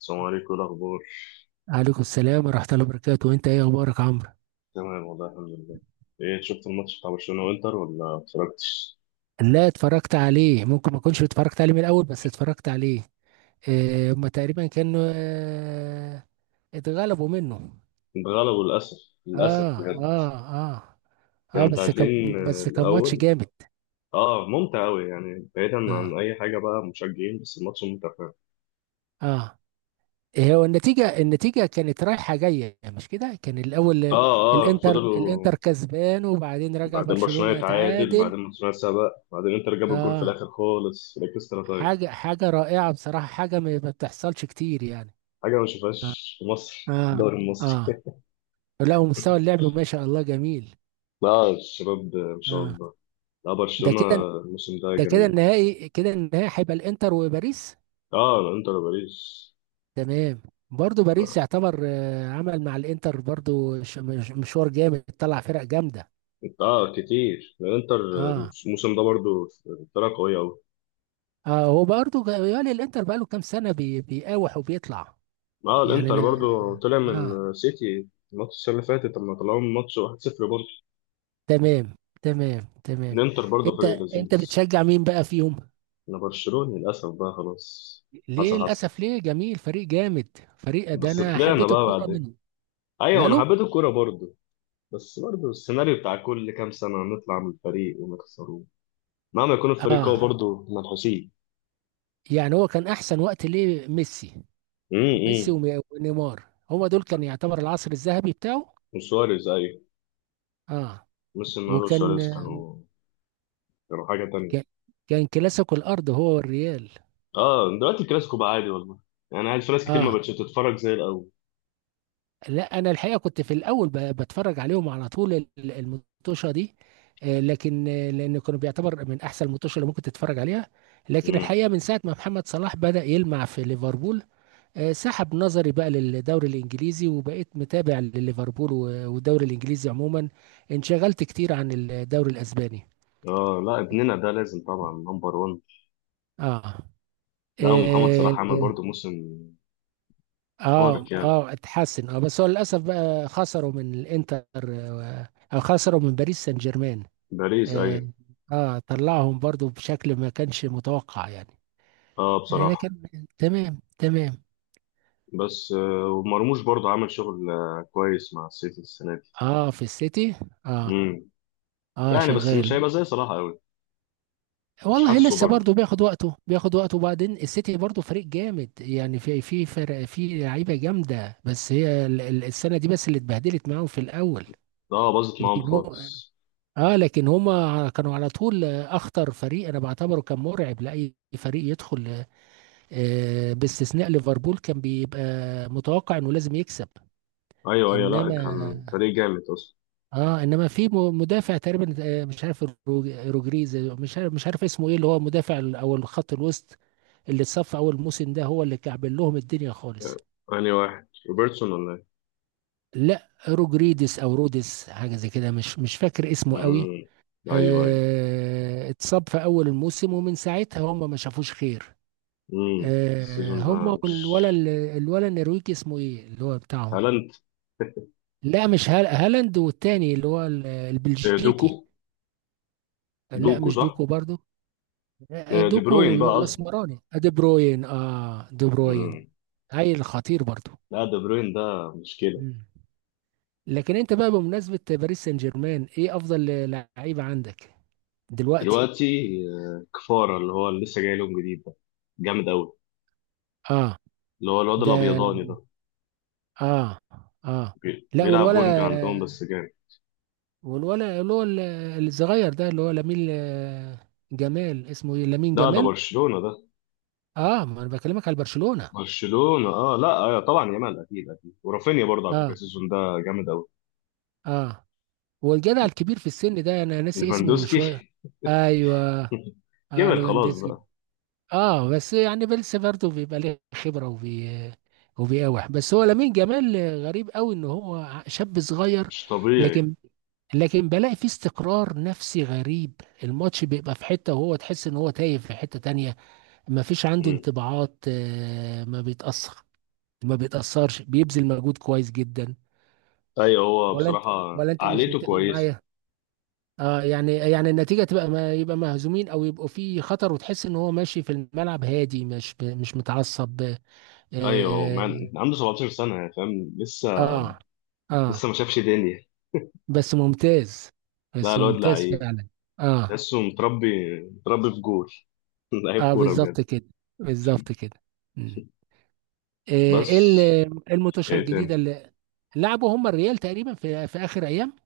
السلام عليكم، إيه الأخبار؟ عليكم السلام ورحمة الله وبركاته، وانت ايه اخبارك عمرو؟ تمام والله الحمد لله. إيه، شفت الماتش بتاع برشلونة وإنتر ولا ما اتفرجتش؟ لا اتفرجت عليه، ممكن ما اكونش اتفرجت عليه من الاول بس اتفرجت عليه. اه هما تقريبا كانوا اتغلبوا منه. اتغلبوا للأسف. للأسف اه بجد. اه اه كانوا اه بس كان، متعادلين، بس كان ماتش الأول. جامد. آه، ممتع أوي، يعني بعيدا اه عن أي حاجة بقى، مشجعين بس الماتش ممتع فعلا. اه إيه هو النتيجة؟ النتيجة كانت رايحة جاية مش كده، كان الاول آه. آه، آه، الانتر فضلوا. الانتر كسبان وبعدين رجع بعدين برشلونة برشلونة يتعادل، تعادل. بعدين برشلونة سبق، بعدين إنتر جاب الجول في اه الآخر خالص في الإكسترا تايم. حاجة رائعة بصراحة، حاجة ما بتحصلش كتير يعني. حاجة ما آه. شفتهاش في مصر في اه الدوري المصري. اه لا، ومستوى اللعب ما شاء الله جميل. لا الشباب، ما شاء اه الله. لا ده برشلونة، كده، الموسم ده ده كده جميل. النهائي كده النهائي هيبقى الانتر وباريس. اه، انتر باريس. تمام. برضو باريس يعتبر آه، عمل مع الانتر برضو مشوار جامد، طلع فرق جامده. اه كتير الانتر. اه الموسم ده برضو فرقة قوية أوي. اه هو برضو يالي الانتر بقاله كام سنه بيقاوح وبيطلع. اه يعني الانتر انا، برضو طلع اه من سيتي الماتش السنة اللي فاتت لما طلعوا من ماتش 1-0 برضو. تمام تمام تمام. الانتر برضو انت فريق انت لذيذ. بتشجع مين بقى فيهم؟ انا برشلوني للأسف بقى خلاص. ليه حصل حصل. للاسف؟ ليه، جميل فريق جامد، فريق ده بس انا طلعنا حبيت بقى الكوره بعدين. منه. ايوه انا ماله؟ حبيت الكورة برضو. بس برضو السيناريو بتاع كل كام سنة نطلع من الفريق ونخسره. مهما يكون الفريق قوي اه برضو منحوسين. يعني هو كان احسن وقت ليه ميسي. امم. ميسي امم. ونيمار، هما دول كان يعتبر العصر الذهبي بتاعه. وسواريز ايوه. اه ميسي ونارو وكان، سواريز كانوا حاجة كان تانية. كان كلاسيكو الارض هو والريال. اه، دلوقتي الكلاسيكو بقى عادي والله. يعني عادي، في ناس كتير ما اه بقتش تتفرج زي الاول. لا انا الحقيقه كنت في الاول بتفرج عليهم على طول المطوشه دي، آه، لكن آه، لان كانوا بيعتبر من احسن المطوشه اللي ممكن تتفرج عليها. لكن امم. الحقيقه من ساعه ما محمد صلاح بدأ يلمع في ليفربول، آه، سحب نظري بقى للدوري الانجليزي وبقيت متابع لليفربول والدوري الانجليزي عموما. انشغلت كتير عن الدوري الاسباني. اه لا، ابننا ده لازم طبعا نمبر 1. اه لا، ومحمد صلاح اه عمل برضه موسم اه, خارق يعني. آه اتحسن، بس هو للاسف بقى خسروا من الانتر آه، او خسروا من باريس سان جيرمان. باريس اه, ايوه. آه طلعهم برضو بشكل ما كانش متوقع يعني. اه آه لكن، بصراحه. تمام تمام. بس ومرموش برضه عمل شغل كويس مع السيتي السنه دي. اه في السيتي. اه امم. اه يعني بس مش شغال. هيبقى زي صلاح قوي. مش والله حاسه لسه برضه. برضه بياخد وقته، بياخد وقته. وبعدين السيتي برضه فريق جامد يعني، في فرق في لعيبه جامده، بس هي السنه دي بس اللي اتبهدلت معاهم في الاول. اه باظت معاهم لكن هو، خالص. اه لكن هما كانوا على طول آه، اخطر فريق انا بعتبره، كان مرعب لاي فريق يدخل، آه، باستثناء ليفربول كان بيبقى متوقع انه لازم يكسب. ايوه ايوه، لا انما، كان فريق جامد اصلا. اه انما في مدافع تقريبا آه، مش عارف روجريز، مش عارف، مش عارف اسمه ايه، اللي هو مدافع او الخط الوسط، اللي اتصف اول موسم ده هو اللي كعبل لهم الدنيا آه، خالص. انهي واحد، روبرتسون ولا ايه؟ لا روجريدس او رودس، حاجه زي كده، مش فاكر اسمه قوي. امم. ايوه ايوه. آه اتصاب في اول الموسم، ومن ساعتها هم ما شافوش خير. آه السيزون ده. هم مش والولا الولا النرويجي اسمه ايه اللي هو بتاعهم؟ هالاند. لا مش هالاند، والتاني اللي هو البلجيكي. دوكو. لا دوكو مش صح. دوكو برضو. آه، دي دوكو بروين بقى قصدي. الاسمراني آه، دي بروين، دي بروين. مم. هاي خطير برضو. لا دي بروين ده مشكله. مم. لكن انت بقى بمناسبة باريس سان جيرمان، ايه افضل لعيبة عندك دلوقتي؟ دلوقتي كفاره، اللي هو اللي لسه جاي لهم جديد ده، جامد قوي. اه اللي هو الواد ده، الابيضاني ده. اه اه لا بيلعب والولا، وينج عندهم بس جامد. والولا اللي هو ال- الصغير ده اللي هو لامين آه، جمال، اسمه ايه، لامين ده جمال. برشلونه ده. اه ما انا بكلمك على برشلونة. برشلونه اه، لا طبعا يامال، اكيد اكيد، ورافينيا برضه على فكره اه السيزون ده جامد قوي. اه والجدع الكبير في السن ده انا ناسي اسمه شوية. ليفاندوسكي. ايوه، اه كبر خلاص لوفاندوسكي. بقى. اه بس يعني بيلس برضه بيبقى ليه خبره وبي وبيقاوح، بس هو لامين جمال غريب قوي ان هو شاب صغير. مش طبيعي. لكن، لكن بلاقي فيه استقرار نفسي غريب، الماتش بيبقى في حته وهو تحس ان هو تايه في حته تانية. ما فيش عنده مم. انطباعات آه، ما بيتاثر، ما بيتاثرش، بيبذل مجهود كويس جدا. ايوه هو ولا انت، بصراحه ولا انت مش عقليته متفق كويسه. معايا؟ اه يعني النتيجه تبقى، ما يبقى مهزومين او يبقوا في خطر، وتحس ان هو ماشي في الملعب هادي، مش متعصب. ايوه اه مان عنده 17 سنه يعني، فاهم لسه. اه آه. لسه ما شافش دنيا. بس ممتاز، لا بس الواد ممتاز لعيب. فعلا. اه تحسه متربي، متربي في جول. لعيب اه كوره بجد. بالظبط كده، بالظبط كده. مم. آه، بس إيه الماتشات ايه الجديده تاني؟ اللي لعبوا هم الريال تقريبا في اخر ايام،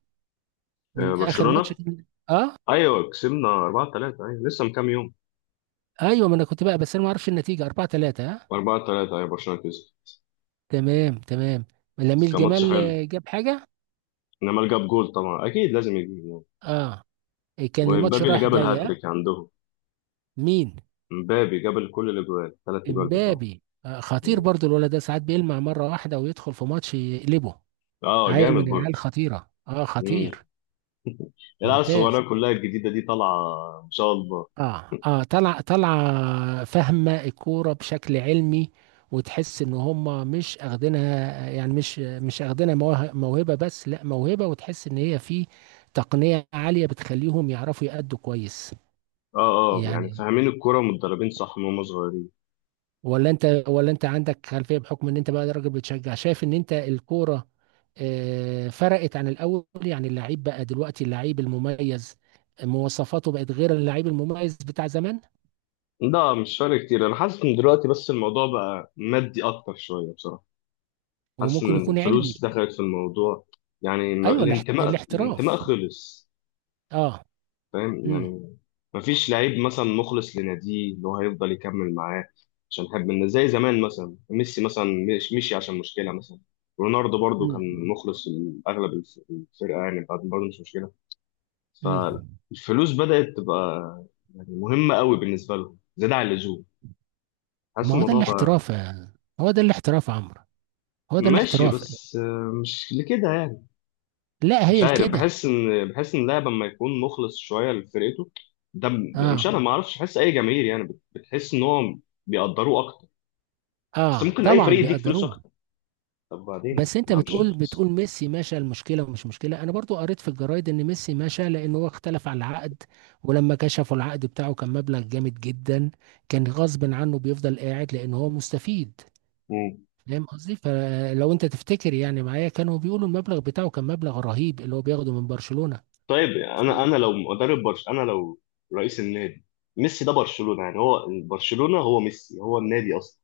من اخر ماتش برشلونه، كان- اه ايوه كسبنا 4-3، ايوه لسه من كام يوم. ايوه، ما انا كنت بقى، بس انا ما اعرفش النتيجه. 4-3 اه. 4-3 ايوه برشلونه كسب. تمام تمام. بس لامين كان ماتش جمال حلو. آه، جاب حاجه. انما جاب جول طبعا، اكيد لازم يجيب جول. اه إيه، كان الماتش ومبابي اللي رايح جاب جاي اه. الهاتريك عندهم. مين؟ مبابي جاب كل الاجوال، ثلاث اجوال بتوعه. امبابي آه، خطير مم. برضو الولد ده، ساعات بيلمع مرة واحدة ويدخل في ماتش يقلبه. اه عيل من جامد العيال برضه. خطيرة، اه مم. خطير. العيال ممتاز. الصغيره كلها الجديده دي طالعه. ان شاء الله. اه طلع، طلع فاهمة الكورة بشكل علمي، وتحس ان هم مش اخدينها يعني، مش مش اخدينها موهبة بس، لا موهبة وتحس ان هي في تقنية عالية بتخليهم يعرفوا يأدوا كويس اه اه، يعني يعني. فاهمين الكوره ومتدربين صح من هم صغيرين. ولا انت، ولا انت عندك خلفيه بحكم ان انت بقى راجل بتشجع، شايف ان انت الكوره آه، فرقت عن الاول يعني؟ اللعيب بقى دلوقتي، اللعيب المميز مواصفاته بقت غير اللعيب المميز بتاع زمان. لا مش فارق كتير، انا حاسس ان دلوقتي بس الموضوع بقى مادي اكتر شويه بصراحه. حاسس وممكن ان يكون علمي. الفلوس دخلت في الموضوع. يعني ايوه الانتماء، الانتماء الاحتراف. خلص. اه فاهم امم يعني. مفيش لعيب مثلا مخلص لناديه اللي هو هيفضل يكمل معاه عشان حب الناس زي زمان. مثلا ميسي مثلا، مش مشي عشان مشكله مثلا. رونالدو برضو امم كان مخلص لاغلب الفرقه يعني، بعد برضه مش مشكله. امم فالفلوس بدأت تبقى يعني مهمة قوي بالنسبة لهم، زيادة عن اللزوم. حاسس ما هو ده الموضوع بقى الاحتراف هو ده الاحتراف يا عمرو، هو ده ماشي، الاحتراف. بس مش لكده يعني. لا مش هي عارف، الكده. بحس ان اللاعب لما يكون مخلص شوية لفرقته، مش اه انا ما اعرفش، بحس اي جماهير يعني بتحس ان هو بيقدروه اكتر. بس اه ممكن اي طبعا فريق يديك فلوس بيقدروه. اكتر. طب بعدين بس انت ما مش بتقول، هنخلص. بتقول ميسي مشى المشكله ومش مشكله، انا برضو قريت في الجرايد ان ميسي مشى لان هو اختلف على العقد، ولما كشفوا العقد بتاعه كان مبلغ جامد جدا، كان غصب عنه بيفضل قاعد لان هو مستفيد. مم. فاهم قصدي؟ فلو انت تفتكر يعني معايا، كانوا بيقولوا المبلغ بتاعه كان مبلغ رهيب اللي هو بياخده من برشلونه. طيب، ف- انا لو مدرب برش، انا لو رئيس النادي، ميسي ده برشلونة يعني، هو برشلونة، هو ميسي، هو النادي اصلا.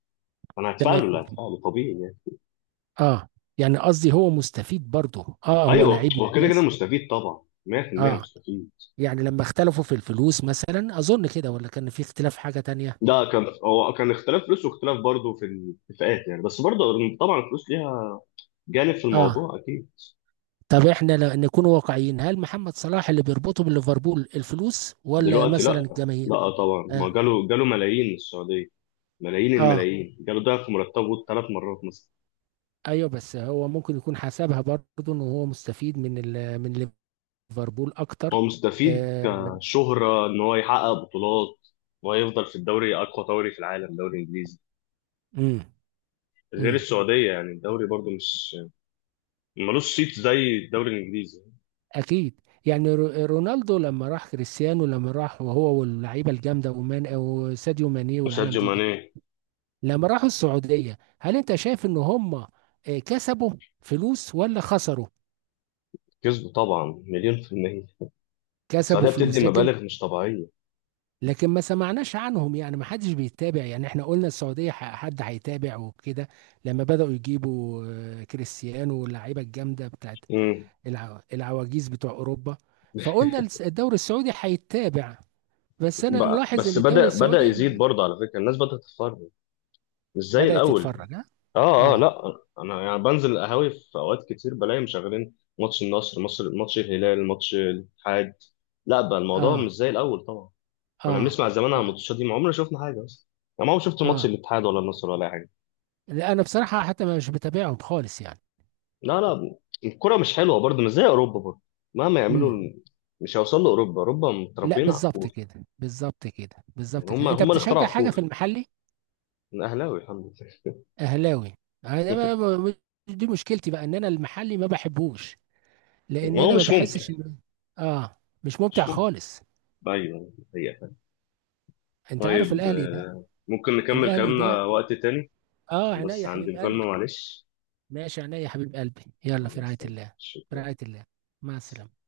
انا هتفعله تمام. لا هتفعله طبيعي يعني. اه يعني قصدي هو مستفيد برضه، اه هو ايوه لعيب هو كده، يعني كده ممتاز. مستفيد طبعا، 100% اه مستفيد. يعني لما اختلفوا في الفلوس مثلا، اظن كده، ولا كان في اختلاف حاجه تانية؟ ده كان، هو كان اختلاف فلوس واختلاف برضه في الاتفاقات يعني، بس برضه طبعا الفلوس ليها جانب في اه الموضوع اكيد. طب احنا لو نكون واقعيين، هل محمد صلاح اللي بيربطه بليفربول الفلوس ولا دلوقتي مثلا لا. الجماهير؟ لا طبعا، اه ما جاله جاله ملايين من السعوديه. ملايين، مم. اه الملايين جاله ضعف مرتبه ثلاث مرات مثلا. ايوه، بس هو ممكن يكون حسبها برضه ان هو مستفيد من ال من ليفربول اكتر. هو مستفيد آه. كشهره ان هو يحقق بطولات، ويفضل في الدوري، اقوى دوري في العالم، دوري انجليزي. امم غير امم السعوديه يعني، الدوري برضه مش، ملوش صيت زي الدوري الانجليزي. اكيد. يعني رونالدو لما راح، كريستيانو لما راح، وهو واللعيبه الجامده ومان او ساديو ماني والعالم ساديو دي، ماني. لما راحوا السعوديه، هل انت شايف ان هم آه، كسبوا فلوس ولا خسروا؟ كسبه طبعا مليون في المية. كسبوا السعودية بتدي فلوس، لكن، مبالغ مش طبيعية. لكن ما سمعناش عنهم يعني، ما حدش بيتابع يعني. احنا قلنا السعودية، حد هيتابع وكده، لما بدأوا يجيبوا آه، كريستيانو واللعيبة الجامدة بتاعت امم. العواجيز بتوع أوروبا، فقلنا الدوري السعودي هيتابع. بس أنا ملاحظ إن بس الدوري بدأ السعودي يزيد ما برضه على فكرة، الناس بدأت تتفرج، مش زي بدأت الأول. تتفرج ها. اه اه، اه لا أنا يعني بنزل القهاوي في أوقات كتير، بلاقي مشغلين ماتش النصر، مصر، ماتش الهلال، ماتش الاتحاد. لا بقى الموضوع اه مش زي الأول طبعا. كنا بنسمع اه زمان عن اه الماتشات دي، ما عمرنا شفنا حاجة أصلا. يعني ما عمري شفت ماتش اه الاتحاد ولا النصر ولا أي حاجة. لا أنا بصراحة حتى مش بتابعهم خالص يعني. لا لا، الكرة مش حلوة برضه، مش زي أوروبا برضه. مهما يعملوا امم. مش هيوصلوا لأوروبا، أوروبا لا متربيين على بالظبط الكورة. كده بالظبط كده يعني بالظبط هم كده. أنت هم اللي بتشجع اخترعوا حاجة في الكورة. المحلي؟ أنا أهلاوي الحمد لله. اهلاوي. أنا دي مشكلتي بقى، ان انا المحلي ما بحبوش، لان ما هو انا ما مش ممكن. بحسش ان، اه مش ممتع مش ممكن. خالص. أيوه هي. انت عارف طيب، الاهلي ده، ممكن نكمل الاهلي ده، كلامنا وقت تاني اه عشان عينيا بس يا عندي حبيب مكالمة، قلبي. معلش. ماشي، عينيا يا حبيب قلبي، يلا في خلاص، رعاية طيب. الله. في شكرا. رعاية الله، مع السلامة.